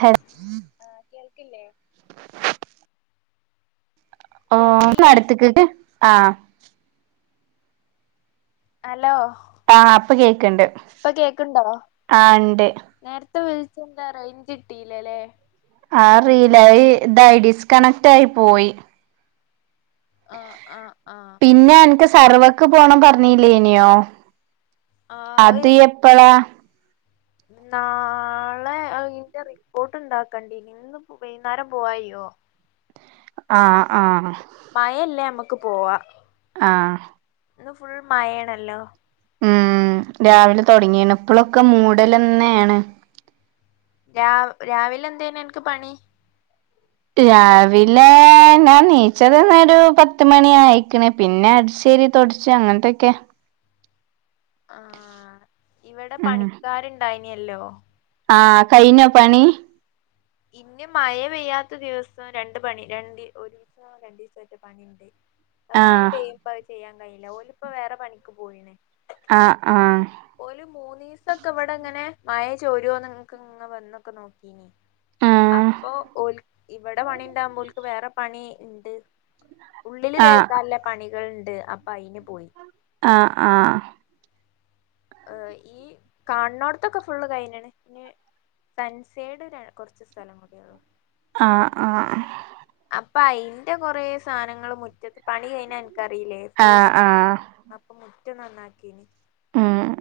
Hello ആഹ് കേൾക്കില്ലേ ഓ കേൾക്കില്ലേ അടുത്ത്ക്ക് ആഹ് ഹലോ ആഹ് ഇപ്പൊ കേൾക്കണ്ട് ഇപ്പൊ കേക്കുണ്ടോ, നേരത്തെ വിളിച്ച എന്താ റേഞ്ച് കിട്ടില്ലല്ലേ അറില്ല. ഇതായി ഡിസ്‌ക്കണക്ട് ആയി പോയി ആഹ് ആഹ് ആഹ് പിന്നെ അൻക്ക് സെർവക്ക് പോണം പറഞ്ഞില്ലേനോ ആഹ് അത് എപ്പളാ നാളെ അയ്ന്റെ റിപ്പോർട്ട് ഉണ്ടാക്കണ്ടിനി. ഇന്ന് ഇപ്പൊ വൈകുന്നേരം പോവാൻ കഴിയോ ആഹ് ആഹ് മഴല്ലേ നമ്മുക്ക് പോവാ ആഹ് ഇന്ന് ഫുൾ മഴണല്ലോ ഉം രാവിലെ തുടങ്ങിണ്. ഇപ്പോഴൊക്കെ മൂടൽ തന്നെയാണ് രാവിലെ എന്തേനു അനക്ക് പണി രാവിലെ ഞാൻ നീച്ചത് ന്നെ ഒരു പത്തു മണി ആയ്ക്കണ് പിന്നെ അടിച്ചു വാരി തൊടച്ചു അങ്ങനത്തൊക്കെ ആഹ് ഇവിടെ ഉം പണിക്കാരുണ്ടായിനല്ലോ ആഹ് കയിഞ്ഞോ പണി ഇനി മഴ പെയ്യാത്ത ദിവസം രണ്ട് പണി രണ്ട് ഒരു ദിവസം രണ്ട ദിവസം ആയിട്ട് പണിയ മഴ ആഹ് പെയ്യുമ്പ അത് ചെയ്യാൻ കഴിയില്ലഓലിപ്പ വേറെ പണിക്ക് പോയിണ് ആഹ് ആഹ് ഓൽ മൂന്നിസം ഇവിടെങ്ങനെ മഴ ചോരോന്നോ ക്കങ്ങനെ വന്നൊക്കെ നോക്കീനി ആഹ് അപ്പൊ ഓൽ ഇവിടെ പണി ഉണ്ടാവുമ്പോൽക്ക് വേറെ പണി ഉണ്ട് ഉള്ളില് ആഹ് തോക്കാള്ള പണികൾ ഉണ്ട്. അപ്പൊ അയിന് പോയി ആഹ് ആഹ് ഈ കാണണോടത്തൊക്കെ ഫുള്ള് കൈഞ്ഞണ്. ഇഞ് സൻസേഡ് കുറച്ച് സ്ഥല കൂടിഉള്ളൂ ആഹ് ആഹ് ആഹ് അപ്പൊ അയിന്റെ കൊറെ സാധനങ്ങൾ മുറ്റത്ത്. പണി കഴിഞ്ഞാൽ അൻക്കറില്ലേ ആഹ് ഫുൾ ആഹ് ആഹ് അപ്പൊ മുറ്റം നന്നാക്കീന് ഉം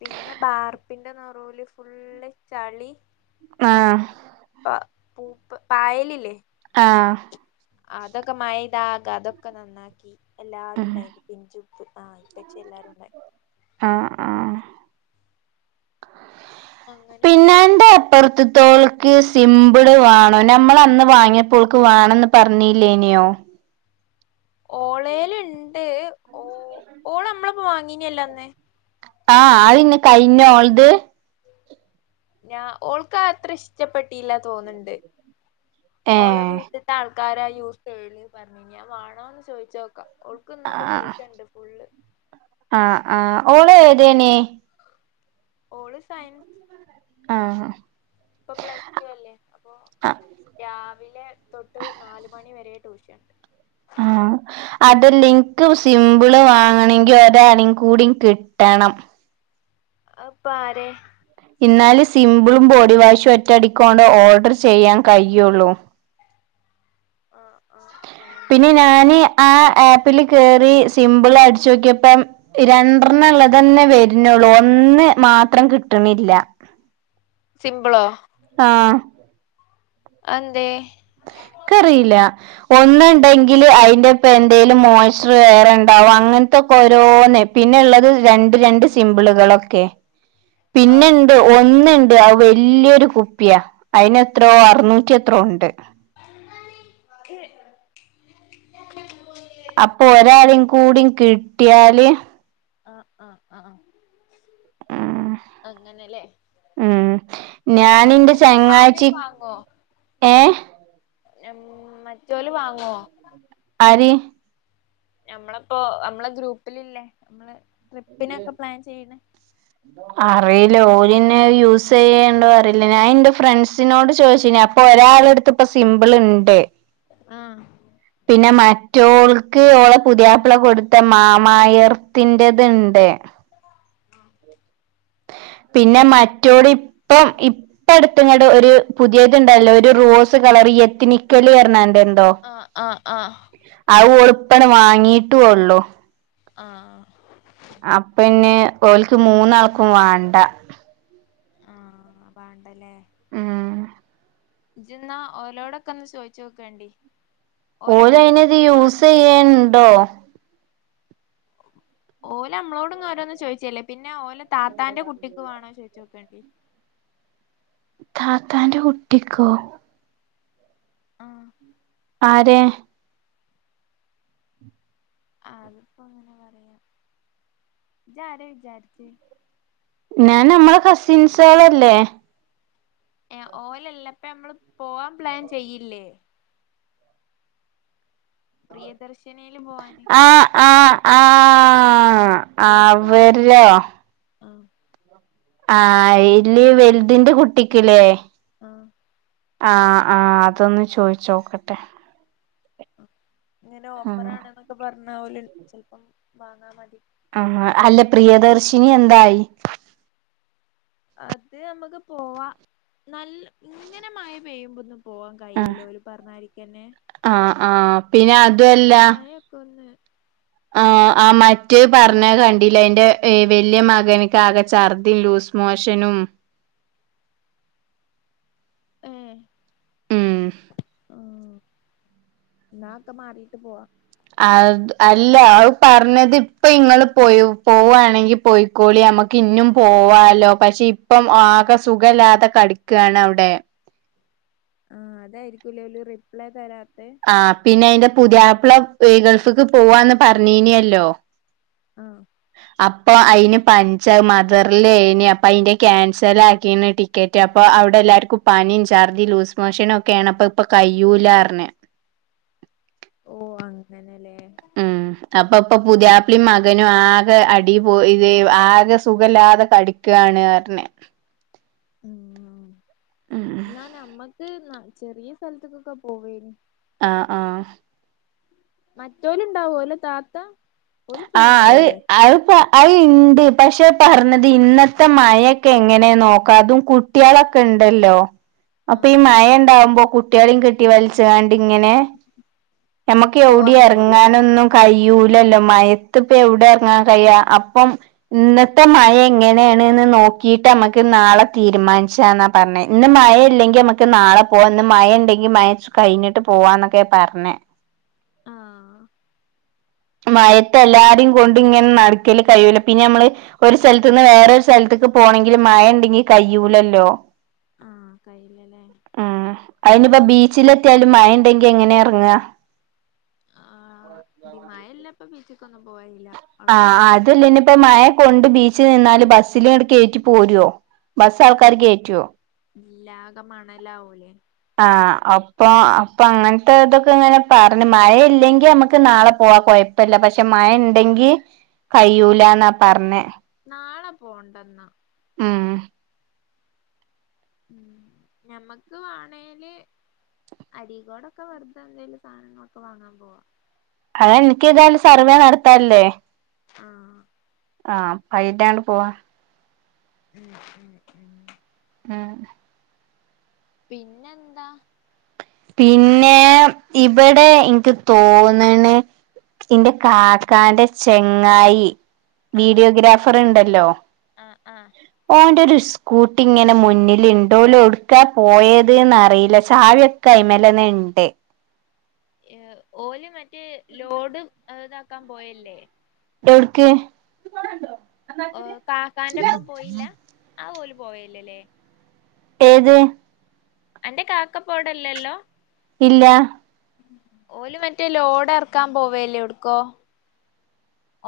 പിന്നെ ബാർപ്പിന്റെ നൊറൂല് ഫുള്ള് ചളി ആഹ് മറ്റ പ പൂപ്പ് പായലില്ലേ ആഹ് അതൊക്കെ മഴ പയ്താകെ അതൊക്കെ നന്നാക്കി എല്ലാരും ഉം ഉണ്ടായി പിഞ്ചുപ്പ് ആ ഉപ്പച്ചി എല്ലാരും ഉണ്ടായി ആഹ് ആഹ് അങ്ങനെ കൊറെ പറത്തോൾക്ക് സിമ്പിള് വേണം. നമ്മൾ അന്ന് വാങ്ങിയപ്പോൾക്ക് വേണംന്ന് പറഞ്ഞില്ലേനെയോ ഓളൽ ഉണ്ട് ഓ ഓളമ്മളപ്പോ വാങ്ങീനല്ലോ അന്ന് ആഹ് അയ്ഞ് കൈഞ്ഞോ ഓൾത് ഞാൻ ഓൾക്ക് അത്ര ഇഷ്ടപ്പെട്ടില്ല തോന്ന്ണ്ട് ഓളെ ഏഹ് വീട്ടിത്ത ആൾ ക്കാര യൂസ് ചെയ പറഞ്ഞിനി ഞാൻ വേണോന്ന് ചോദിച്ചോക്കാം അവൾക്ക് ഇന്നൊക്കെ ആഹ് ട്യൂഷൻ ഇണ്ട് ഫുള്ള് ആഹ് ആഹ് ഓള് ഏതേനി ഓള് സയൻസ് ആഹ് ഇപ്പൊ പ്ലസ് ടു അല്ലേ അപ്പോ ആഹ് രാവിലെ തൊട്ട് നാല് മണി വരെ ട്യൂഷൻ ആഹ് അതല്ലേ ഇൻക്ക് സിമ്പിൾ വാങ്ങണങ്കിൽ ഒരാളീം കൂടി കിട്ടണം അത്‌പ്പോ ആരെ ഇന്നാല് സിംമ്പിളും ബോഡി വാഷും ഒറ്റ അടിക്കണ്ട് ഓർഡർ ചെയ്യാൻ കഴിയുള്ളൂ ആഹ് ആഹ് ആഹ് പിന്നെ ഞാന് ആഹ് ആപ്പില് കേറി സിമ്പിൾ അടച്ച് നോക്കിയപ്പം രണ്ടർനള്ളത് തന്നെ വരുനൊള്ളൂ ഒന്ന് മാത്രം കിട്ട്ണില്ല സിംമ്പിളോ ആഹ് അതെന്തേ? ക്കറില്ല ഒന്നുണ്ടെങ്കിൽ അതിന്റെപ്പ എന്തേലും മോസ്റ്റർ വേറെ ഇണ്ടാവും അങ്ങൻ ത്തൊക്കെ ഓരോന്ന് പിന്നെള്ളത് രണ്ട് രണ്ട് സിംമ്പിളുകളൊക്കെ ആഹ് ഒന്ന്ണ്ട് അത് വല്യൊരു കുപ്പിയാ അയിന് എത്രോ അറ്നൂറ്റി എത്രോ ഇണ്ട് അപ്പൊ ഒരാളി കൂടി കിട്ടിയാല് ആഹ് ആഹ് ആഹ് ഉം അങ്ങനെല്ലേ ഉം ഞാനിന്റെ വേറെങ്ങ ഫാന് വാങ്ങോ ഏഹ് നം മറ്റോല് വാങ്ങോ ആര് നമ്മളിപ്പോ നമ്മളെ ഗ്രൂപ്പില്ല്ലേ നമ്മള് ട്രിപ്പിനൊക്കെ പ്ലാൻ ചെയ്യ് അറിയില്ല ഓല്ന്നെ യൂസ് ചെയ്യ്ണ്ടോ അറിയില്ല ഞാൻ എൻ്റെ ഫ്രണ്ട്സ്നോട് ചോദിച്ചിനി പ്പൊ ഒരാള അട്ത്ത് ഇപ്പ സിംമ്പിൾ ഇണ്ട് ആഹ് പിന്നെ മറ്റോൾക്ക് ഓളെ പുതിയാപ്പിള കൊടുത്ത മാമായർ ത്തിൻ്റേത്ണ്ട് ആഹ് പിന്നെ മറ്റോര് ഇപ്പം ഇപ്പം പ്പ ങ്ങട് ഒര് പുതിയത്ണ്ടല്ലോ ഒരു റോസ് കളർ എത്തിനിക്കലി കയണണ്ടണ്ട് ആഹ് ആഹ് ആഹ് അത് ഓള് ഇപ്പങ്ങട്ട് വാങ്ങിട്ടുള്ളു ആഹ് അപ്പന്നെ ഓൽക്ക് മൂന്നാൾക്കും വേണ്ട ആഹ് വാണ്ടല്ലേ ആഹ് ജിന്നാ ഓലോടൊക്കെന്ന് ചോദിച്ചു നോക്കേണ്ടി ഓലയ്നിത് ചോയിച്ചോ യൂസെയ്യെണ്ടോ? ഉ ഓല നമ്മളോട്ന്നന്ന് ചോദിച്ചല്ലേ പിന്നെ ഓലെ താത്താന്റെ കുട്ടിക്ക് വേണോ ചോയിച്ച് നോക്കേണ്ടി താത്താന്റെ കുട്ടിക്കോ? ആഹ് ആരെ? ആഹ് അതിപ്പോ അങ്ങനെ പറയാ ജ് ആരെ വിചാരിച്ചെ നാനമ്മളെ കസിൻസേളല്ലേ ഏഹ് ഓലല്ല ഇപ്പ ഞമ്മള് പോവാൻ പ്ലാൻ ചെയ്യില്ലേ പ്രിയദർശിനിയില് പോവാന് ആഹ് ആഹ് ആഹ് ഓൽക്ക് വാണച്ച് അവരോ ആഹ് ആഹ് അയില് വലുതിന്റെ കുട്ടിക്ക്ല്ലേ ആഹ് ആഹ് ആഹ് അതൊന്ന് ചോയിച്ച് നോക്കട്ടെ ഇങ്ങനെ ഓഫർ ആഹ് ആണെന്നൊക്കെ പറഞ്ഞാവൂല ചിലപ്പം വാങ്ങാ മതി ആഹ് അല്ല പ്രിയദർശിനി എന്തായി അത് അമ്മക്ക് പോവാ നല്ല ഇങ്ങനെ മയ പെയ്യു ബൊന്നും ഉം ആഹ് ആഹ്പിന്നെ അതുല്ല പ്പൊഒന്ന് ആഹ് ആഹ് മറ്റേ ആഹ് പർണകണ്ടിലേ അയിന്റെ ഏഹ് വെല്യ മകൻക്ക് ആകെ ഛർദിംലൂസ് മോഷനും ഏഹ് ഉം ആഹ് ന്നാ ഒക്കെ മാറീട്ട് പോവാ അത് അല്ല അത് പർണത് ഇപ്പ ഇങ്ങള് പോയോ പോവാണെങ്കി പോയി ക്കോളി അമ്മക്ക് ഇഞ്ഞും പോവാല്ലോ പഷേ ഇപ്പം ആകെ സുഖല്ലാതെ കടിക്കാണ് അവ്ടെ ആഹ് അതായിരിക്കുലേ ഓല് റിപ്ലൈ തെരാത്തത് ആഹ് പിന്നെ അയിന്റെ പുതിയാപ്പ്ള ഈ ഗൾഫിക്ക് പോവാന്ന് പറഞ്ഞീനിയല്ലോ അ. അപ്പോ അയിന് പൻച് അഹ് മദറിലേന് അപ്പൊ അയിന്റെ ക്യാൻസൽ ആക്കിന്ന് ടി കേറ്റ് അപ്പൊ അവ്ടെ എല്ലാർക്കും പനിം ഛർദി ലൂസ് മോഷനുക്കേണ് അപ്പ ഇപ്പൊ കയ്യൂലാർണ് ഓ. അങ്ങനെ ലേ. ഉം അപ്പൊ പ്പൊ പുതിയാപ്പ്ളീം മകനു ആകെ അടി പോ ഇത് ആകെ സുഖല്ലാതെകടി ക് ആണ്അർന് ഉം ഉം ന്നാ നമ്മക്ക് ന്ന ചെറിയ സ്ഥലത്ത്ക്കൊക്കെ പോവേന് ആഹ ആഹ. മറ്റോല്ണ്ടാവോ ഓലെ താത്ത ഓല് ഫുള്ള് ആഹ് ഇണ്ടാവൂലേ അത് അത്പൊ അഹ്ണ്ട് പഷേ പർണത് ഇന്നത്തെ മയെക്കെ എങ്ങനെ നോക്കാതും കു ട്ടിയോളൊക്കെണ്ടല്ലോ അപ്പൊ ഈ ആഹ് മയണ്ടാവുമ്പോ കുട്ടിയേളീം കെട്ടി വൽച്ച് ങ്ങാണ്ടിങ്ങനെ നമ്മക്ക് പോവാൻ എവ്ടിം കഴിയില്ലല്ലേ എറങ്ങാനൊന്നും കയ്യൂലല്ലോ മയത്ത്പ്പൊ എവിടെ എർങ്ങാൻ കഴിയാ അപ്പം ഇന്നത്തെ മയഎങ്ങനേണ്ന്ന് നോക്കീട്ട് അമ്മക്ക് നാളെ തീരുമാന്ച്ചാന്നാ പർണത് ഇന്ന് മയ ഇല്ലെങ്കിൽ നമക്ക് നാളെ പോവാ ഇന്ന് മയണ്ടെങ്കിൽ മയ കയിഞ്ഞിട്ട് പോവാന്നൊക്കെ പർണ് ആഹ് മയത്ത് എല്ലാരിം കൊണ്ടി ങ്ങനെ നടക്കല് കയൂല. പിന്നെ അമ്മള്. ഒരു സൽത്ത്ന്ന് വേറൊരു സൽത്ത്ക്ക് പോണെങ്കില് മയണ്ടെങ്കി കയ്യൂലല്ലോ ആഹ. കയ്യില്ലല്ലേ? ആഹ് അയിഞ്ഞ്പ്പൊ ബീച്ചിലെ ത്തിയാലും മയണ്ടെങ്കി എങ്ങനെ എറങ്ങാ ആഹ് ബി മയള്ളപ്പൊ ബീച്ച്കൊ ന്നും പോവയില്ല ആഹ് അതല്ലിനിപ്പോ മയ കൊണ്ട് ബീച്ചിൽ നിന്നാല് ബസ്സില്ണ്ണ്ട്‌കേറ്റി പോരൊ ബസ്സ് ആൾക്കാര് കേറ്റോ ല്ലാകേമണലാവുലേ ആഹ്അപ്പൊ അപ്പങ്ങൻത്തെ തൊക്കെങ്ങനെ പറഞ്ഞ് മയ ഇല്ലെങ്കി അമ്മക്ക് നാളെ പോവാ കൊയപ് പ്പല്ല. പഷെ മഴണ്ടെങ്കി കഴിയൂല ന്നാ പർഞ്ഞെ. നാളെ പോണ്ടന്നാ ഉം ഞമ്മക്ക് വേണേല് അടീക്കൂടൊക്കെ വെറ്തെന്തേലും സാനങ്ങളൊക്കെ വാങ്ങാൻ പോവാ അതെനിക്കേതായാലും സർവേ നടത്താല്ലേ. ആഹ് ആഹ് പൈറ്റാണ്ട് പോവാ ഉം ഉം ഉം ഉം പിന്നെന്താ? പിന്നെ ഇബടെ എനക്ക് തോന്നണ് എന്റെ കാക്കാന്റെ ചങ്ങായി ആഹ് വീഡിയോഗ്രാഫർ ഉണ്ടല്ലോ ആഹ് ആഹ് ഓന്റൊരുസ് കൂട്ടി ഇങ്ങനെ മുന്നിൽ ഉണ്ട് ഓൽ എവുടുക്കാ പോയത് എന്നറിയില്ല ചാവിയൊക്ക് കൈമേലന്ന് ഉണ്ട് ഏഹ് ഓല് മറ്റേ ലോഡ് ഏ ഇതാക്കാൻ പോയല്ലേ എവ്ട്ക്ക്? ഓഹ് കാക്കാന്റെപ്പം പോയില്ല ആ ഓല് പോയില്ലല്ലേ ഏത് അന്റെ കാക്കപ്പോവിടിലല്ലോ ഇല്ല ഓല് മറ്റേ ലോഡെറക്കാൻ പോവല്ലേ എവട്ക്കോ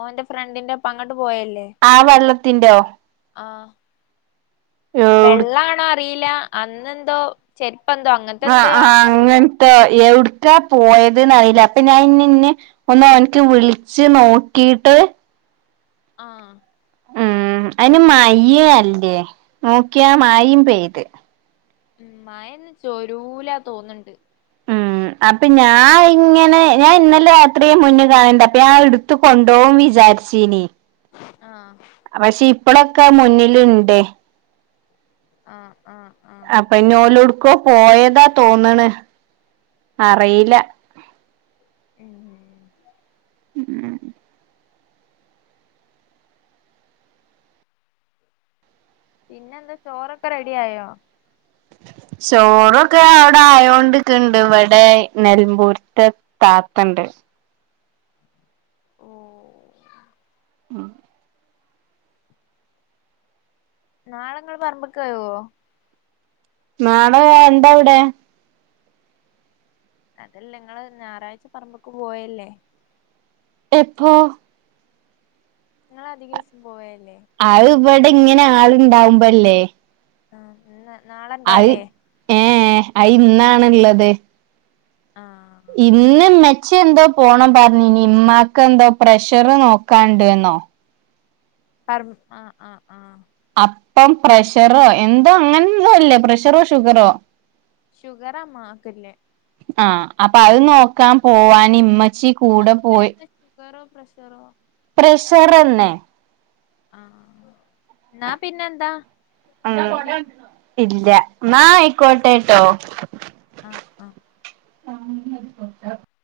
ഓന്റെ ഫ്രണ്ടിന്റൊപ്പം അങ്ങോട്ട് പോയില്ലേ ആ വെള്ളത്തിന്റോ ആഹ് എവ്ട് വെള്ളാണോ അത റീല അന്നെന്തോ ചെരുപ്പെന്തോ അങ്ങനത്തെന്തോ ആണോ അറീല്ല എവിടുക്കാ പോയത്‌ന്നറിയില്ല അപ്പൊ ഞാൻ ഇന്ന്ന്. ഒന്ന് അവൻക്ക് വിളിച്ച് നോക്കീട്ട് ആഹ് ഉംഹ് അയ്ന് മയയല്ലേ നോക്കിയാ മയേം പെയ്ത് മയയിന്ന് തോരൂലാ തോന്ന്ണ്ട് ഉം അപ്പൊ ഞാ ഇങ്ങനെ ഞാൻ ഇന്നലെ രാത്രിയെ മുന്ന് കാണ്‌ണ്ട് അപ്പൊ ഞാൻ എടുത്തു. കൊണ്ടോവുംന്ന് വിചാരിച്ചീനി. ആഹ് പക്ഷെ ഇപ്പളൊക്കെ മുന്നിൽ ഉണ്ട് ആഹ് ആഹ് ആഹ് അപ്പൊ ഇനി ഓലെവിടേക്കോ പോയതാ തോന്ന്ണ് അറീല്ല. ഉംഹ് ഉംഹ് ഉംഹ് പിന്നെന്താ ചോറൊക്കെ റെഡി ആയോ ചോറൊക്കെ അവടെ ആയോണ്ട് ക്ക്ണ്ട് ഇവിടെ നെലമ്പൂരത്തെ താത്തണ്ട്. ഓഹ് ആഹ് നാളെ ഇങ്ങള് പറമ്പ്ക്ക് വരുവോ നാളെ എന്താവിടെ അതല്ല ഇങ്ങള് ഞായറാഴ്ച പറമ്പ്ക്ക് പോയല്ലേ. എപ്പോ നിങ്ങള് അധികീസും പോയല്ലേ അത് ഇവിടെ ഇങ്ങനെ ആളുണ്ടാവുമ്പോല്ലേ. ആഹ് ഇന്ന് നാളെ ഉണ്ടാവൂലേ ഏഹ് അയിന്നാണുള്ളത് ആഹ് ഇന്ന് ഇമ്മച്ചിയെന്തോ പോണം പറഞ്ഞീനി ഉമ്മാക്ക് എന്തോ പ്രഷർ നോക്കാണ്ട്ന്നോ. അറു മ് ആഹ് ആഹ് ആഹ് അപ്പം പ്രഷറോ എന്തോ അങ്ങനെന്തോ അല്ലേ പ്രഷറോ ഷുഗറോ? ഷുഗറാമ്മാക്കില്ലേ. ആഹ്. അപ്പൊ അത് നോക്കാം പോവാന് ഇമ്മച്ചി കൂട [unintelligible] ഷുഗറോ പ്രഷറോ? പ്രഷർന്നെ. ആ ന്നാ പിന്നെ എന്താ? ഉം ഇല്ല. എന്നാ ആയിക്കോട്ടെട്ടോ. ആഹ് ആ. [unintelligible]